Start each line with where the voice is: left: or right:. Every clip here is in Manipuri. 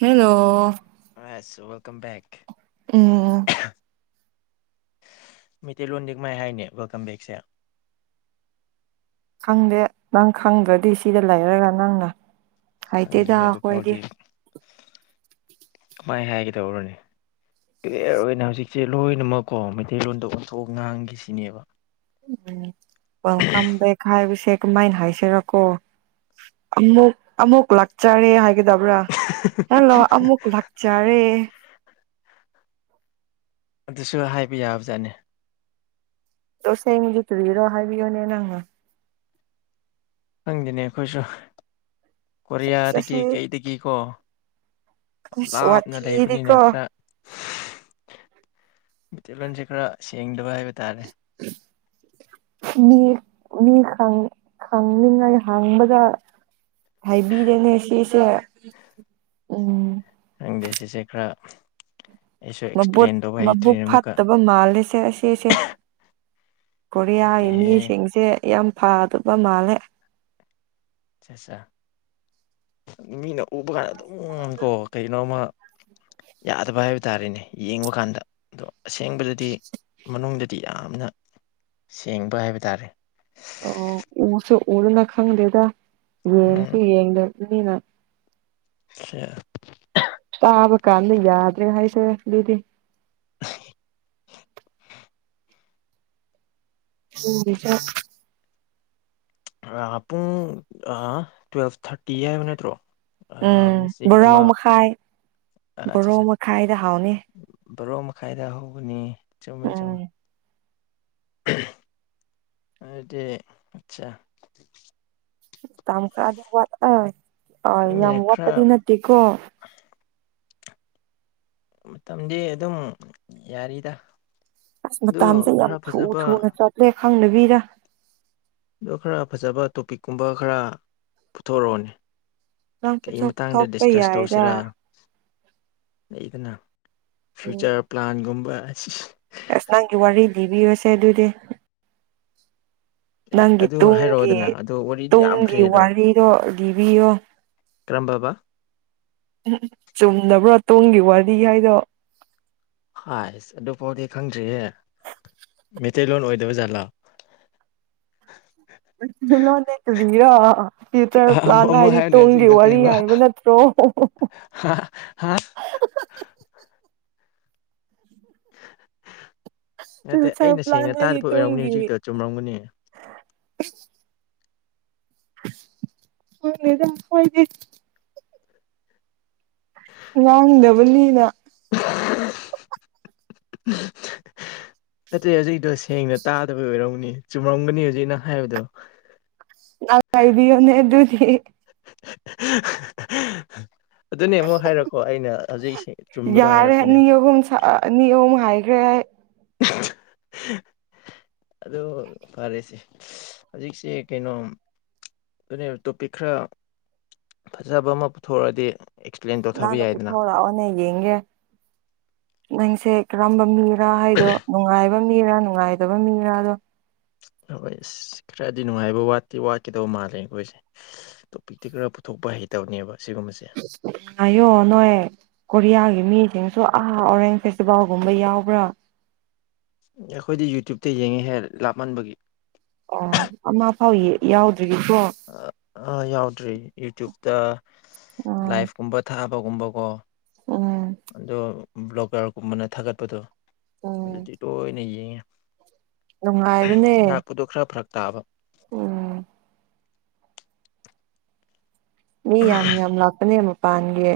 right: ꯍꯦꯜꯂꯣ
left: ꯑꯁ ꯋꯦꯜꯀꯝ
right: ꯎꯝ
left: ꯃꯩꯇꯩꯂꯣꯟꯗꯤꯛ ꯃꯥꯏ ꯍꯥꯏꯅꯤ ꯋꯦꯜꯀꯝ ꯕꯦꯛꯁꯦ
right: ꯈꯪꯗꯦ ꯅꯪ ꯈꯪꯗ꯭ꯔꯗꯤ ꯁꯤꯗ ꯂꯩꯔꯒ ꯅꯪꯅ ꯍꯥꯏꯥꯏ ꯇꯗ ꯍꯣꯏꯗꯤ
left: ꯃꯥꯏ ꯍꯥꯏꯒꯗꯧꯔꯅꯦ ꯀ꯭ꯂꯤꯌꯥꯔ ꯑꯣꯏꯅ ꯍꯧꯖꯤꯛꯁꯦ ꯂꯣꯏꯅꯃꯛꯀꯣ ꯃꯩꯇꯩꯂꯣꯟꯗ ꯑꯣꯟꯊꯣꯛꯑ ꯉꯥꯡꯈꯤꯁꯤꯅꯦꯕ
right: ꯎꯝ ꯦꯜꯀꯝ ꯕꯦꯛ ꯍꯥꯏꯕꯁꯦ ꯀꯃꯥꯏꯅ ꯍꯥꯏꯁꯤꯔꯀꯣ ꯑꯃꯨꯛ ꯑꯃꯨꯛ ꯂꯥꯛꯆꯔꯦ ꯍꯥꯏꯒꯗꯕ꯭ꯔꯥ ꯍꯜꯂꯣ ꯑꯃꯨꯛ ꯂꯥꯛꯆꯔꯦ
left: ꯑꯗꯨꯁꯨ ꯍꯥꯏꯕ ꯌꯥꯕꯖꯥꯠꯅꯤ
right: ꯇꯁꯦꯡꯅꯗꯤ ꯇꯨꯕꯤꯔꯣ ꯍꯥꯏꯕꯤꯌꯣꯅꯦ ꯅꯪ
left: ꯈꯪꯗꯤꯅꯦ ꯑꯩꯈꯣꯏꯁꯨ
right: ꯑꯁ
left: ꯀꯣꯔꯤꯌꯥꯗꯒꯤ
right: ꯑꯁꯤ
left: ꯀꯩꯗꯒꯤꯀꯣ ꯌꯥꯝ
right: ꯑꯁ
left: ꯂꯥꯞꯅ ꯂꯩꯕꯅꯤꯅ
right: ꯋꯥꯊꯤꯗꯤꯀꯣ
left: ꯈꯔ ꯃꯩꯇꯩꯜꯂꯣꯟꯁꯦ ꯈꯔ ꯁꯦꯡꯗꯕ ꯍꯥꯏꯕ ꯇꯥꯔꯦ
right: ꯃꯤ ꯃꯤ ꯈ ꯈꯪꯅꯤꯡꯉꯥꯏ ꯍꯪꯕꯗ ꯍꯥꯏꯕꯤꯔꯦꯅꯦ ꯁꯤꯁꯦ ꯎꯝ
left: ꯪꯗꯦꯁꯤꯁꯦ ꯈꯔ ꯑꯩꯁꯨ
right: ꯃꯠ
left: ꯑꯦꯛꯁꯄ꯭ꯂꯦꯟ ꯇꯧꯕ
right: ꯃꯕꯨꯛ
left: ꯍꯩꯇ꯭ꯔꯤꯅꯦ ꯑꯃꯨꯛꯀ
right: ꯐꯠꯇꯕ ꯃꯥꯜꯂꯦꯁꯦ ꯑꯁꯤꯦꯁꯦ ꯀꯣꯔꯤꯌꯥꯒꯤ
left: ꯅꯠꯇꯦꯍꯦ
right: ꯃꯤꯁꯤꯡꯁꯦ ꯌꯥꯝ ꯐꯗꯕ ꯃꯥꯜꯂꯦ
left: ꯑꯠꯆꯥ ꯑꯠꯆꯥ ꯃꯤꯅ ꯎꯕ ꯀꯥꯟꯗ ꯑꯗꯨꯝ ꯀꯣ ꯀꯩꯅꯣꯃ ꯌꯥꯗꯕ ꯍꯥꯏꯕ ꯇꯥꯔꯦꯅꯦ ꯌꯦꯡꯕ ꯀꯥꯟꯗ ꯑꯗꯣ ꯑꯁꯦꯡꯕꯗꯗꯤ ꯃꯅꯨꯡꯗ ꯤ ꯌꯥꯝꯅ ꯁꯦꯡꯕ ꯍꯥꯏꯕ ꯇꯥꯔꯦ
right: ꯑꯣ ꯎꯁꯨꯦ ꯎꯗꯅ ꯈꯪꯗꯦꯗ
left: ꯎꯝ
right: ꯌꯦꯡꯁꯨ ꯌꯦꯡꯗꯕꯅꯤꯅ
left: ꯑ
right: ꯇꯥꯕ ꯀꯅ ꯌꯥꯗ꯭ꯔꯦ ꯍꯥꯏꯥꯏꯁ ꯂꯤꯤꯗꯤ ꯍꯁ
left: ꯄꯨꯡ ꯇ꯭ꯋꯦꯜꯐ ꯊꯥꯔꯇꯤ ꯍꯥꯏꯕ ꯅꯠꯇ꯭ꯔꯣ ꯑꯥ
right: ꯎꯝ
left: ꯉꯁꯤꯒꯤ ꯑꯃ
right: ꯕꯣꯔꯥꯎ ꯃꯈꯥꯏ ꯕꯣꯔꯥꯎ ꯃꯈꯥꯏꯗ ꯍꯥꯎꯅꯤ
left: ꯕ꯭ꯔꯣ ꯃꯥꯏꯗ ꯍꯒꯅꯤ ꯆꯃꯦ ꯆ
right: ꯎꯝ
left: ꯗꯤ ꯑꯆꯥ
right: ꯇꯝ ꯑꯅꯤ ꯋꯥ ꯑ ꯌꯥꯝ
left: ꯈꯪꯗꯦꯅꯦ ꯈꯔ
right: ꯋꯥꯠꯇꯗꯤ ꯅꯠꯇꯦꯀꯣ
left: ꯃꯇꯝꯗꯤ ꯑꯗꯨꯝ ꯌꯥꯔꯤꯗ
right: ꯑꯁ
left: ꯑꯗꯨ
right: ꯃꯇꯁꯦ ꯌꯥꯝ
left: ꯈꯔ
right: ꯊꯨ
left: ꯐꯖꯕ
right: ꯊꯨꯅ ꯆꯠꯠꯇ꯭ꯔꯦ ꯈꯪꯅꯕꯤꯔ
left: ꯑꯗ ꯈꯔ ꯐꯖꯕ ꯇꯣꯄꯤꯛꯀꯨꯝꯕ ꯈꯔ ꯄꯨꯊꯣꯛꯣꯔꯛꯑꯣꯅꯦ
right: ꯅꯪ
left: ꯀ
right: ꯄꯨꯊꯣꯛ
left: ꯃꯇꯥꯡꯗ
right: ꯊꯣꯛꯄ
left: ꯗꯤꯁꯀꯁ
right: ꯌꯥꯏꯗ
left: ꯇꯧꯁꯤꯔꯥ ꯂꯩꯗꯅ ꯐ꯭ꯌꯨꯆꯔ ꯄ꯭ꯂꯥꯟꯒꯨꯝꯕ ꯑꯁꯤ
right: ꯑꯁꯅ ꯋꯥꯔꯤ ꯗꯕꯤꯁꯦ ꯑꯗꯨꯗꯤ
left: ꯑꯦ
right: ꯅꯪꯒꯤ
left: ꯑꯗꯨ
right: ꯇꯨꯡꯒꯤ
left: ꯍꯥꯏꯔꯛꯑꯣꯗꯅ ꯑꯗꯣ ꯋꯥꯔꯤꯗꯤ ꯌꯥꯝꯈ꯭ꯔꯦ
right: ꯇꯨꯡꯒꯤ ꯋꯥꯔꯤꯗꯣ ꯂꯤꯕꯤꯌꯣ
left: ꯀ꯭ꯔꯝꯕꯥꯕꯥ
right: ꯎꯝ ꯆꯨꯝꯗꯅꯕ꯭ꯔꯣ ꯇꯨꯡꯒꯤ ꯋꯥꯔꯤ ꯍꯥꯏꯗꯣ
left: ꯍꯥꯏꯁ ꯑꯗꯨꯐꯥꯎꯗꯤ ꯈꯪꯗ꯭ꯔꯤꯌꯦ ꯃꯩꯇꯩꯂꯣꯟ ꯑꯣꯏꯗꯕ ꯖꯥꯠꯂꯥ
right: ꯗꯤ ꯂꯣꯟ ꯂꯩꯇꯕꯤꯔꯌꯨꯇꯔ ꯂꯥꯟꯅ
left: ꯑꯃꯨꯛ
right: ꯍꯥꯏꯗꯤ
left: ꯍꯥꯏꯌꯨꯅꯦ
right: ꯇꯨꯡꯒꯤ
left: ꯍꯧꯖꯤꯛꯀꯤꯗꯣ
right: ꯋꯥꯔꯤ ꯍꯥꯏꯕ ꯅꯠꯇ꯭ꯔꯣ ꯑꯣ
left: ꯍꯥ ꯍꯥ ꯅꯠꯇꯦ
right: ꯐ꯭ꯌꯨꯆꯔ
left: ꯑꯩꯅ
right: ꯄ꯭ꯂꯥꯟ
left: ꯁꯦꯡꯅ
right: ꯍꯥꯏꯗꯤ
left: ꯇꯥꯗꯕ ꯑꯣꯏꯔꯝꯒꯅꯤ
right: ꯇꯨꯡꯒꯤ
left: ꯍꯧꯖꯤꯛꯇꯛꯇꯣ ꯆꯨꯝꯔꯝꯒꯅꯤ
right: ꯍꯣꯏꯗꯣꯏꯗꯤ ꯂꯥꯡꯗꯕꯂꯤꯅ
left: [unintelligible] ꯅꯠꯇꯦ ꯍꯧꯖꯤꯛꯗꯣ ꯁꯦꯡꯅ ꯇꯥꯗꯕꯩ ꯑꯣꯏꯔꯝꯅꯤ ꯆꯨꯝꯔꯝꯒꯅꯤ ꯍꯧꯖꯤꯛꯩꯅ ꯍꯥꯏꯕꯗꯣ
right: ꯀꯥꯏꯗꯤ ꯌꯅꯦꯗꯗꯤ
left: [inaudible] ꯑꯗꯨꯅꯦ ꯑꯃꯨꯛ ꯍꯥꯏꯔꯛꯀꯣ ꯑꯩꯅ ꯍꯧꯖꯤꯛ ꯆꯨꯝꯕꯗꯣ
right: ꯌꯥꯔꯦ
left: ꯍꯥꯏꯔꯛꯀꯦꯅꯦ
right: ꯇꯦ
left: [unintelligible] ꯑ ꯐꯔꯦꯁꯦ ꯍꯧꯖꯤꯛꯁꯦ ꯀꯩꯅꯣꯝ ꯑꯗꯨꯅꯦꯕ ꯇꯣꯄꯤꯛ ꯈꯔ ꯐꯖꯕ ꯑꯃ ꯄꯨꯊꯣꯔꯛꯑꯗꯤ ꯑꯦꯛꯁꯄ꯭ꯂꯦꯟ ꯇꯧꯊꯕ
right: ꯅꯪꯅꯣ
left: ꯌꯥꯏꯗꯅ
right: ꯄꯨꯊꯣꯔꯛꯑꯣꯅꯦ ꯌꯦꯡꯒꯦ ꯅꯪꯁꯦ ꯀꯔꯝꯕ ꯃꯤ ꯔ ꯍꯥꯏꯗꯣ ꯅꯨꯡꯉꯥꯏꯕ ꯃꯤꯔꯥ ꯅꯨꯡꯉꯥꯏꯇꯕ ꯃꯤꯔꯥꯗꯣ
left: ꯍꯣꯏ ꯑꯁ ꯈꯔꯗꯤ ꯅꯨꯡꯉꯥꯏꯕ ꯋꯥꯠꯇꯦ ꯋꯥꯠꯀꯗꯧ ꯃꯥꯜꯂꯦ ꯑꯩꯈꯣꯏꯁꯦ ꯇꯣꯄꯤꯛꯇꯤ ꯈꯔ ꯄꯨꯊꯣꯛ ꯍꯩ ꯇꯧꯅꯦꯕ
right: ꯑꯥꯏꯌꯣ ꯅꯣꯏ ꯀꯔꯤꯌꯥꯒꯤꯦꯃꯤꯠ ꯁꯨ ꯑꯍꯥ ꯑꯣꯔꯦꯟꯖ ꯐꯦꯁꯇꯤꯚꯦꯜꯒꯨꯝꯕ ꯌꯥꯎꯕ꯭ꯔꯥ
left: ꯑꯩꯈꯣꯏꯗꯤ ꯌꯨꯇ꯭ꯌꯨꯨꯞꯇ ꯌꯦꯡꯉꯦꯍꯦ ꯂꯥꯞꯃꯟꯕꯒꯤ
right: ꯑꯣ ꯑꯃ ꯐꯥꯎ ꯌꯥꯎꯗ꯭ꯔꯤꯀꯣ
left: ꯑ ꯑ ꯌꯥꯎꯗ꯭ꯔꯤ ꯌꯨꯇ꯭ꯌꯨꯕ ꯇ
right: ꯎꯝ
left: ꯂꯥꯏꯐ ꯀꯨꯝꯕ ꯊꯥꯕꯒꯨꯝꯕꯀꯣ
right: ꯎꯝ
left: ꯑꯗꯣ ꯕ꯭ꯂꯣꯀꯔꯒꯨꯝꯕꯅ ꯊꯥꯒꯠꯄꯗꯣ
right: ꯎꯝ
left: ꯑꯗꯨꯗꯤ ꯇꯣꯏꯅ ꯌꯦꯡꯉꯦ
right: ꯅꯨꯡꯉꯥꯏꯕꯅꯦ
left: ꯂꯥꯛꯄꯗꯣ ꯈꯔ ꯐꯔꯛ ꯇꯥꯕ
right: ꯎꯝ ꯃꯤ ꯌꯥꯝ ꯌꯥꯝ ꯂꯥꯛꯄꯅꯦ ꯃꯄꯥꯟꯒꯤ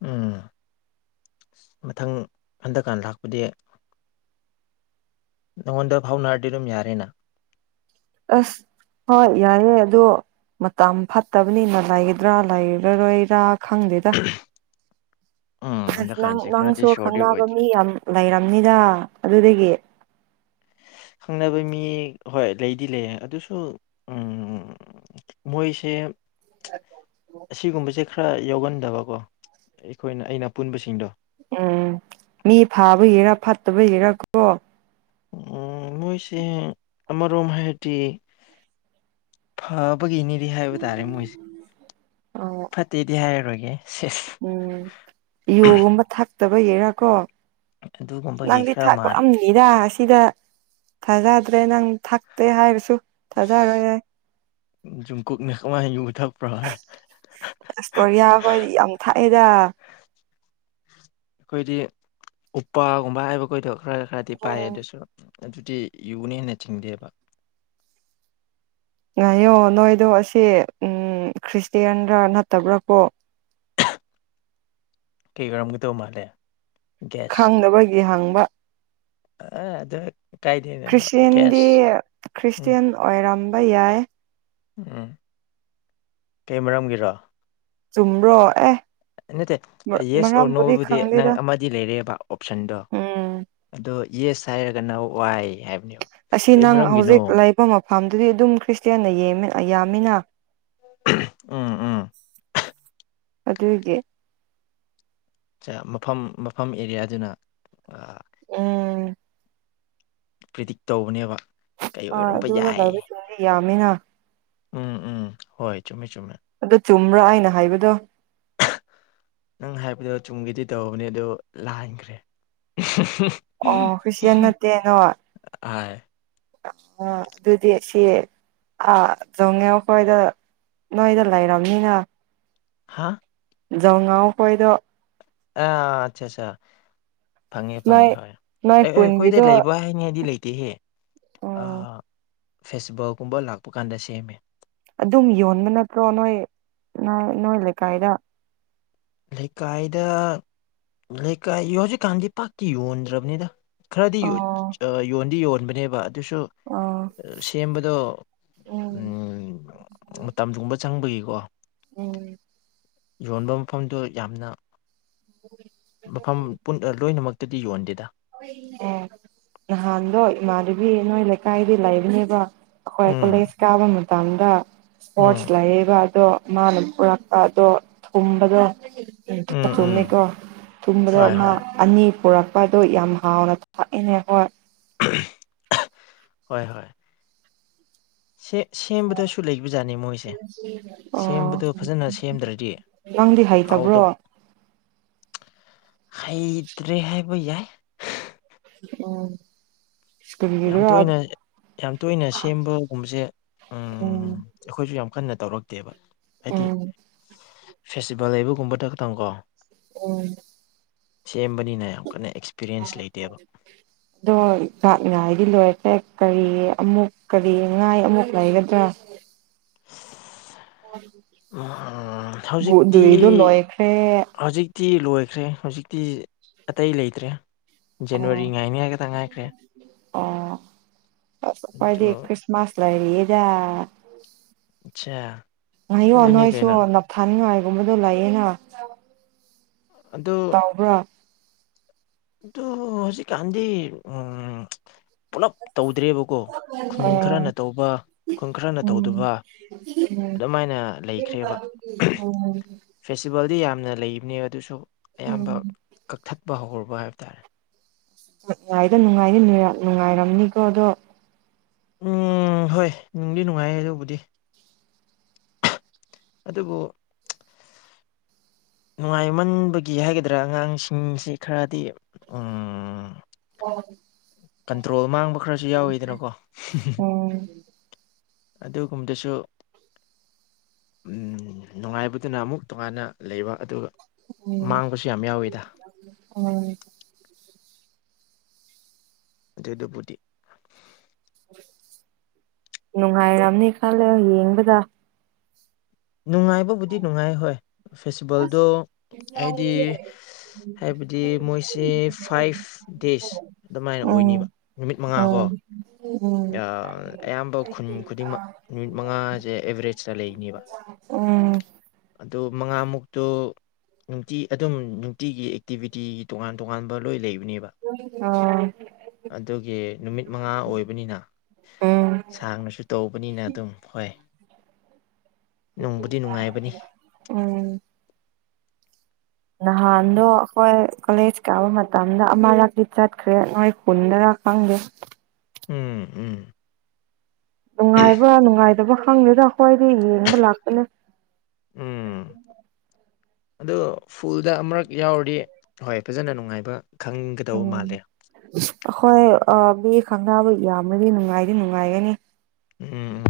left: ꯎꯝ ꯑ ꯃꯊꯪ ꯍꯟꯗꯛꯀꯥꯟꯗ ꯂꯥꯛꯄꯗꯤ ꯅꯉꯣꯟꯗ ꯐꯥꯎꯅꯔꯗꯤ ꯑꯗꯨꯝ ꯌꯥꯔꯦꯅ
right: ꯑꯁ ꯍ ꯌꯥꯏꯑꯦ ꯑꯗꯣ ꯃꯇꯝ ꯐꯠꯇꯕꯅꯤꯅ ꯂꯩꯒꯗ꯭ꯔꯥ ꯂꯩꯔꯔꯣꯏꯔꯥ ꯈꯪꯗꯦꯗ
left: ꯎꯝ
right: ꯑꯁ ꯅꯪ
left: ꯍꯟꯗꯛꯀꯥꯟꯁꯦ ꯈꯔꯗꯤ
right: ꯅꯪꯁꯨ
left: ꯁꯣꯔꯗꯤ
right: ꯈꯪꯅꯕ
left: ꯑꯣꯏꯗ꯭ꯔꯦ
right: ꯃꯤ ꯌꯥꯝ ꯂꯩꯔꯝꯅꯤꯗ ꯑꯗꯨꯗꯒꯤ [inaudible]
left: ꯈꯪꯅꯕ ꯃꯤ ꯍꯣꯏ ꯂꯩꯗꯤ ꯂꯩꯌꯦ ꯑꯗꯨꯁꯨ ꯃꯣꯏꯁꯦ ꯑꯁꯤꯒꯨꯝꯕꯁꯦ ꯈꯔ ꯌꯥꯎꯒꯟꯗꯕꯀꯣ ꯑꯩꯈꯣꯏꯅ ꯑꯩꯅꯄꯨꯟꯕꯁꯤꯡꯗꯣ
right: ꯎꯝ ꯃꯤ ꯐꯥꯕ ꯍꯔ ꯐꯠꯇꯕ ꯍꯔ ꯀꯣ
left: ꯎꯝ ꯃꯣꯏꯁꯦ ꯑꯃꯔꯣꯝ ꯍꯥꯏꯗꯤ ꯐꯕꯒꯤꯅꯤꯗꯤ ꯍꯥꯏꯕ ꯇꯥꯔꯦ ꯃꯣꯏꯁꯦ ꯐꯠꯇꯦꯗꯤ ꯍꯥꯏꯔꯔꯣꯏꯒꯦ ꯁꯦꯁ
right: ꯎꯝ ꯌꯣꯒꯨꯝꯕ ꯊꯛꯇꯕꯒꯤꯔꯥ ꯀꯣ
left: ꯑꯗꯨꯒꯨꯝꯕꯒꯤ
right: ꯅꯪꯗꯤ
left: ꯈꯔ
right: ꯊꯥꯀ
left: ꯃꯥꯜꯂꯦ
right: ꯑꯝ ꯅꯤꯔꯥꯁ ꯁꯤꯗ ꯊꯥꯖꯗ꯭ꯔꯦ ꯅꯪ ꯊꯛꯇꯦ ꯍꯥꯏꯔꯁꯨ ꯊꯥꯖꯔꯣꯏ ꯌꯥꯏ
left: ꯨꯝꯀꯨꯞ ꯃꯦꯍꯀꯃꯥ ꯍ ꯌꯨ ꯃꯥ
right: ꯑꯦꯁ ꯀꯣꯔꯤꯌꯥ ꯍꯣꯏꯗꯤ ꯌꯥꯝ ꯊꯥꯏꯑꯦꯗ
left: ꯑꯩꯈꯣꯏꯗꯤ ꯎꯄꯥꯒꯨꯝꯕ ꯍꯥꯏꯕꯈꯣꯏꯗꯣ ꯈꯔ ꯈꯔꯗꯤ ꯄꯥꯏ
right: ꯎꯝ
left: ꯑꯗꯨꯁꯨ ꯑꯗꯨꯗꯤ ꯌꯨꯅ ꯍꯦꯟꯅ ꯆꯤꯡꯗꯦꯕ
right: ꯉꯥꯏꯌꯣ ꯅꯣꯏꯗꯣ ꯑꯁꯤꯁꯦ ꯎ ꯈ꯭ꯔꯤꯁꯇꯌꯥꯦꯟꯔꯥ ꯅꯠꯇꯕ꯭ꯔꯥꯀꯣ
left: ꯀꯩ ꯀꯔꯝꯒꯗꯧ ꯃꯥꯜꯂꯦ
right: ꯈꯥꯡꯗꯕꯒꯤ ꯍꯥꯡꯕ
left: ꯑꯗ
right: ꯈ꯭ꯔꯤꯁꯇꯦꯟꯗꯤ
left: ꯎꯝ
right: ꯈ꯭ꯔꯤꯁꯇꯦꯟ ꯑꯣꯏꯔꯝꯕ ꯌꯥꯏ
left: ꯎꯝ ꯀꯩ ꯃꯔꯝꯒꯤꯔꯣ
right: ꯆꯨꯝꯕ꯭ꯔꯣ ꯑꯦ
left: ꯅꯠꯇꯦ ꯌꯦꯁ ꯑꯣꯔ
right: ꯃꯔꯝꯕꯨꯗꯤ
left: ꯅꯣꯕꯨꯗꯤ ꯅꯪ
right: ꯈꯪꯗꯦꯗ
left: ꯑꯃꯗꯤ ꯂꯩꯔꯦꯕ ꯑꯣꯞꯁꯟꯗꯣ
right: ꯎꯝ
left: ꯑꯗꯣ ꯌꯦꯁ ꯍꯥꯏꯔꯒꯅ ꯋꯥꯏ ꯍꯥꯏꯕꯅꯤ
right: ꯑꯁꯤ ꯅꯪ ꯍꯧꯖꯤꯛ ꯂꯩꯕ ꯃꯐꯝꯗꯨꯗꯤ ꯑꯗꯨꯝ ꯈ꯭ꯔꯤꯁꯇꯤꯌꯥꯅꯃꯤ ꯌꯥꯝꯃꯤꯅ [unintelligible]
left: ꯎꯝ ꯎꯝ
right: ꯑꯗꯨꯗꯦ
left: ꯃꯐꯝ ꯃꯐꯝ ꯑꯦꯔꯤꯌꯥꯗꯨꯅ
right: ꯎꯝ
left: ꯄ꯭ꯔꯤꯗꯤꯛ ꯇꯧꯕꯅꯦꯕ ꯀꯩ
right: ꯑꯥ
left: ꯑꯣꯏꯔꯝꯕ
right: ꯑꯗꯨꯅ
left: ꯌꯥꯏ
right: ꯂꯔꯁꯤꯡꯗꯤ ꯌꯥꯝꯃꯤꯅ
left: ꯎꯝ ꯎꯝ ꯍꯣꯏ ꯆꯨꯝꯃꯤ ꯆꯨꯝꯃꯤ
right: ꯑꯗꯣ ꯆꯨꯝꯕ꯭ꯔꯥ ꯍꯥꯏꯅ ꯍꯥꯏꯕꯗꯣ
left: ꯅꯪ ꯍꯥꯏꯕꯗꯣ ꯆꯨꯝꯒꯤꯗꯤ ꯇꯧꯕꯅꯦ ꯑꯗꯨ ꯂꯥꯏꯈ꯭ꯔꯦ
right: ꯑꯣ ꯈ꯭ꯔꯤꯁꯇꯌꯥꯥꯟ ꯅꯠꯇꯦ ꯅ
left: ꯍꯥꯏ
right: ꯑ ꯑꯗꯨꯗꯤ ꯁꯤ ꯑ ꯆꯣꯡꯉ ꯑꯩꯈꯣꯏꯗ ꯅꯣꯏ ꯏꯗ ꯂꯥꯏꯔꯅꯤ ꯉ
left: ꯍꯥꯥ
right: ꯉꯥꯎ ꯑꯩꯈꯣꯏꯗ
left: ꯑ ꯑꯆꯥ ꯑꯆꯥ ꯐꯪꯉꯦ
right: ꯅꯣꯏ
left: ꯐꯪꯉꯦ ꯍꯣꯏ
right: ꯅꯣꯏ
left: ꯑꯩꯈꯣꯏꯗ
right: ꯈꯨꯟꯒꯤꯗꯣ
left: ꯂꯩꯕ ꯍꯥꯏꯅꯤꯡꯉꯥꯏꯗꯤ ꯂꯩꯇꯦꯍꯦ
right: ꯎꯝ
left: ꯐꯦꯁꯕꯒꯨꯝꯕ ꯂꯥꯛꯄ ꯀꯥꯟꯗ ꯁꯦꯝꯃꯦ
right: ꯑꯗꯨꯝ ꯌꯣꯟꯕ ꯅꯠꯇ꯭ꯔꯣ ꯅꯣꯏ ꯅꯣꯏ ꯂꯩꯀꯥꯏꯗ
left: ꯂꯩꯀꯥꯏꯗ ꯂꯩꯀꯥꯏ ꯍꯧꯖꯤꯛꯀꯥꯟꯗꯤ ꯄꯥꯛꯇꯤ ꯌꯣꯟꯗ꯭ꯔꯕꯅꯤꯗ ꯈꯔꯗꯤ
right: ꯑꯣ
left: ꯌꯣꯟꯗꯤ ꯌꯣꯟꯕꯅꯦꯕ ꯑꯗꯨꯁꯨ
right: ꯑꯣ
left: ꯁꯦꯝꯕꯗꯣ ꯎꯝ ꯃꯇꯝꯗꯨꯨꯝꯕ ꯆꯪꯕꯒꯤ
right: ꯎꯝ
left: ꯌꯣꯟꯕ ꯃꯐꯝꯗꯨ ꯌꯥꯝꯅ
right: ꯎꯝ
left: ꯃꯐꯝ ꯂꯣꯏꯅꯃꯛꯇꯗꯤ ꯌꯣꯟꯗꯦꯗ
right: ꯑꯦ ꯅꯍꯥꯟꯗꯣ ꯏꯃꯥꯗꯨꯕꯤ ꯅꯣꯏ ꯂꯩꯀꯥꯏꯗꯤ ꯂꯩꯕꯅꯦꯕ ꯑꯩꯈꯣꯏ
left: ꯎꯝ
right: ꯀꯣꯂꯦꯖ ꯀꯥꯕ ꯃꯇꯝꯗ
left: ꯎꯝ
right: ꯏꯁꯄꯣꯔꯠꯁ ꯂꯩꯌꯦꯕ ꯑꯗꯣ ꯃꯥꯅ ꯄꯨꯔꯛꯄ ꯑꯗꯣ ꯊꯨꯝꯕꯗꯣ ꯎ
left: ꯎꯝ
right: ꯊꯔ
left: ꯎꯝ
right: ꯊꯨꯝꯃꯦꯀꯣ ꯊꯨꯝꯕꯗ
left: ꯍꯣꯏ
right: ꯑꯃ
left: ꯍꯣꯏ
right: ꯑꯅꯤ ꯄꯨꯔꯛꯄ ꯑꯗꯨ ꯌꯥꯝ ꯍꯥꯎꯅ ꯊꯥꯛꯏꯅꯦ ꯍꯣꯏ
left: ꯍꯣꯏ ꯍꯣꯏ ꯁꯦꯝꯕꯗꯁꯨ ꯂꯩꯕꯖꯥꯠꯅꯤ ꯃꯣꯏꯁꯦ ꯁꯦꯝꯕꯗꯣ ꯐꯖꯅ ꯁꯦꯝꯗ꯭ꯔꯗꯤ
right: ꯑꯣꯪ ꯗꯤ
left: ꯍꯥꯎꯗ
right: ꯍꯩꯇꯕ꯭ꯔꯣ
left: ꯍꯩꯇ꯭ꯔꯦ ꯍꯥꯏꯕ ꯌꯥꯏ
right: ꯎꯝ ꯇꯔꯤꯗ
left: ꯌꯥꯝ
right: ꯔ
left: ꯇꯣꯏꯅ ꯌꯥꯝ ꯇꯣꯏꯅ ꯁꯦꯝꯕꯒꯨꯝꯕꯁꯦ ꯎ
right: ꯎꯝ
left: ꯑꯩꯈꯣꯏꯁꯨ ꯌꯥꯝ ꯀꯟꯅꯦ ꯇꯧꯔꯛꯇꯦꯕ ꯍꯥꯏꯗꯤ
right: ꯎꯝ
left: ꯐꯦꯁꯇꯤꯚꯦꯜ ꯂꯩꯕꯒꯨꯝꯕꯗ ꯈꯛꯇꯪꯀꯣ
right: ꯑꯣ
left: ꯁꯦꯝꯕꯅꯤꯅꯦ ꯌꯥꯝ ꯀꯟꯅ ꯑꯦꯛꯁꯄꯤꯔꯤꯌꯦꯟꯁ ꯂꯩꯇꯦꯕ
right: ꯑꯗꯣ ꯉ ꯗꯤ ꯂꯣꯏꯔ ꯐꯦ ꯀꯔꯤ ꯑꯃꯨꯛ ꯀꯔꯤ ꯉꯥꯏ ꯑꯃꯨꯛ ꯂꯩꯒꯗ꯭ꯔꯥ
left: ꯍꯧꯖꯤꯛꯇꯤ
right: ꯗꯨꯏꯗꯣ ꯂꯣꯏꯈ꯭ꯔꯦ
left: ꯍꯧꯖꯤꯛꯇꯤ ꯇꯤ ꯂꯣꯏꯈ꯭ꯔꯦ ꯍꯧꯖꯤꯛꯇꯤ ꯑꯇꯩ ꯂꯩꯇ꯭ꯔꯦ ꯖꯅꯋꯥꯔꯤ ꯉꯥꯏꯅꯤ ꯍꯥꯏꯒꯇ ꯉꯥꯏꯈ꯭ꯔꯦ
right: ꯑꯣ ꯑ
left: ꯑꯗꯨ
right: ꯐꯥꯏꯗꯤ ꯀ꯭ꯔꯤꯁꯃꯥꯁ ꯂꯩꯔꯤꯛꯗ
left: ꯑꯠꯆꯥ
right: ꯉꯥꯏꯌꯣ
left: ꯑꯗꯨꯅꯤ
right: ꯅꯣꯏꯁꯨ
left: ꯀꯩꯅꯣ
right: ꯅꯞꯊꯥꯅꯤꯡꯉꯥꯏ ꯀꯃꯗꯂ ꯌꯦꯅ ꯇꯕ꯭ꯔꯥ
left: ꯣ ꯍꯧꯖꯤꯛ ꯀꯥꯟꯗꯤ ꯎ ꯄꯨꯂꯞ ꯇꯧꯗ꯭ꯔꯦꯕꯀꯣ ꯈꯨꯟ
right: ꯑꯥ
left: ꯈꯔꯅ ꯇꯧꯕ ꯈꯨꯟ ꯈꯔꯅ
right: ꯎꯝ
left: ꯇꯧꯗꯕ
right: ꯎꯝ
left: ꯑꯗꯨꯝꯥꯏꯅ ꯂꯩꯈ꯭ꯔꯦꯕ
right: ꯎꯝ
left: ꯐꯦꯁꯇꯤꯚꯦꯜꯗꯤ ꯌꯥꯝ ꯅ ꯂꯩꯕꯅꯦ ꯑꯗꯨꯁꯨ
right: ꯎꯝ
left: ꯑꯌꯥꯝꯕ ꯀꯛꯊꯠꯄ ꯍꯧꯔꯨꯕ ꯍꯥꯏꯕ ꯇꯥꯔꯦ
right: ꯌꯥꯏꯗ ꯅꯨꯡꯉꯥꯏꯗꯤ ꯅꯨꯡꯉꯥꯏꯔꯝꯅꯤꯀꯣ ꯑꯗꯣ
left: ꯎꯝ ꯍꯣꯏ ꯅꯨꯡꯗꯤ ꯅꯨꯡꯉꯥꯏ ꯑꯗꯨꯕꯨꯗꯤ ꯑꯗ ꯄꯣ
right: [unintelligible]
left: ꯅꯨꯡꯉꯥꯏꯃꯟꯕꯒꯤ ꯍꯥꯏꯒꯗ꯭ꯔꯥ ꯑꯉꯥꯡꯁꯤꯡꯁꯤ ꯈꯔꯗꯤ
right: ꯑꯣ
left: ꯀꯟꯇ꯭ꯔꯣꯜ ꯃꯥꯡꯕ ꯈꯔꯁꯨ ꯌꯥꯎꯋꯤꯗꯅꯀꯣ
right: ꯎꯝ
left: ꯑꯗꯨꯒꯨꯝꯕꯗꯁꯨ ꯅꯨꯡꯉꯥꯏꯕꯗꯨꯅ ꯑꯃꯨꯛ ꯇꯣꯉꯥꯟꯅ ꯂꯩꯕ ꯑꯗꯨꯒ
right: ꯎꯝ
left: ꯃꯥꯡꯒꯁꯤ ꯌꯥꯝꯌꯥ ꯑꯣꯏꯗ
right: ꯎꯝ
left: ꯑꯗꯨ ꯄꯇꯤ
right: ꯅꯨꯡꯉꯥꯏꯔꯝꯅꯤ ꯈꯜꯂꯦ ꯌꯦꯡꯕꯗ
left: ꯅꯨꯡꯉꯥꯏꯕꯕꯨꯗꯤ ꯅꯨꯡꯉꯥꯏ ꯍꯣꯏ ꯐꯦꯁꯇꯤꯚꯦꯜꯗꯣ ꯍꯥꯏꯗꯤ ꯍꯥꯏꯕꯗꯤ ꯃꯣꯏꯁꯦ ꯐꯥꯏꯚ ꯗꯦꯖ ꯑꯗꯨꯃꯥꯏꯅ
right: ꯎꯝ
left: ꯑꯣꯏꯅꯤꯕ ꯅꯨꯃꯤꯠ ꯃꯉꯥ ꯀꯣ
right: [unintelligible]
left: ꯑꯌꯥꯝꯕ ꯈꯨꯟ ꯈꯨꯗꯤꯡꯃꯛ ꯅꯨꯃꯤꯠ ꯃꯉꯥꯁꯦ ꯑꯦꯕꯔꯦꯖꯇ ꯂꯩꯅꯦꯕ
right: ꯎꯝ
left: ꯑꯗꯨ ꯃꯉꯥꯃꯨꯛꯇꯨ ꯅꯨꯡꯇꯤ ꯑꯗꯨꯝ ꯅꯨꯡꯇꯤꯒꯤ ꯑꯦꯛꯇꯤꯚꯤꯇꯤꯒꯤ ꯇꯣꯉꯥꯟ ꯇꯣꯉꯥꯟꯕ ꯂꯣꯏ ꯂꯩꯕ
right: ꯑꯥ
left: ꯅꯨ ꯃ ꯅ
right: ꯎꯝ
left: ꯁꯥꯡꯅꯁꯨ ꯇꯧꯕꯅꯤꯅ ꯑꯗꯨꯝ ꯍꯣꯏ ꯅꯨꯡꯕꯨꯗꯤ ꯅꯨꯡꯉꯥꯏꯕꯅꯤ
right: ꯎꯝ ꯅꯍꯥꯟꯗꯣ ꯑꯩꯈꯣꯏ ꯀꯣꯂꯦꯖ ꯀꯥꯕ ꯃꯇꯝꯗ ꯑꯃꯔꯛꯇꯤ ꯆꯠꯈ꯭ꯔꯦ ꯅꯣꯏ ꯍꯨꯟꯗꯔꯥ ꯈꯪꯗꯦ
left: ꯎꯝ ꯎꯝ
right: ꯅꯨꯡꯉꯥꯏꯕ ꯅꯨꯡꯉꯥꯏꯇꯕ ꯈꯪꯂꯉꯦꯒ ꯑꯩ꯭ꯋꯥꯏꯗꯤ ꯌꯦꯡꯕ ꯂꯥꯛꯄꯅꯦ
left: ꯎꯝ ꯑꯗꯣ ꯐꯨꯜ ꯑꯗꯨꯗ ꯑꯃꯨꯔꯛ ꯌꯥꯎꯔꯗꯤ ꯍꯣꯏ ꯐꯖꯅ ꯅꯨꯡꯉꯥꯏꯕ ꯈꯪꯒꯗꯧꯕ ꯃꯥꯜꯂꯦ
right: ꯍꯈꯣꯏ ꯃꯤ ꯈꯪꯒꯥꯕꯨ ꯌꯥꯝꯅꯗꯤ ꯅꯨꯡꯉꯥꯏꯗꯤ ꯅꯨꯡꯉꯥꯏꯒꯅꯤ
left: ꯎꯝ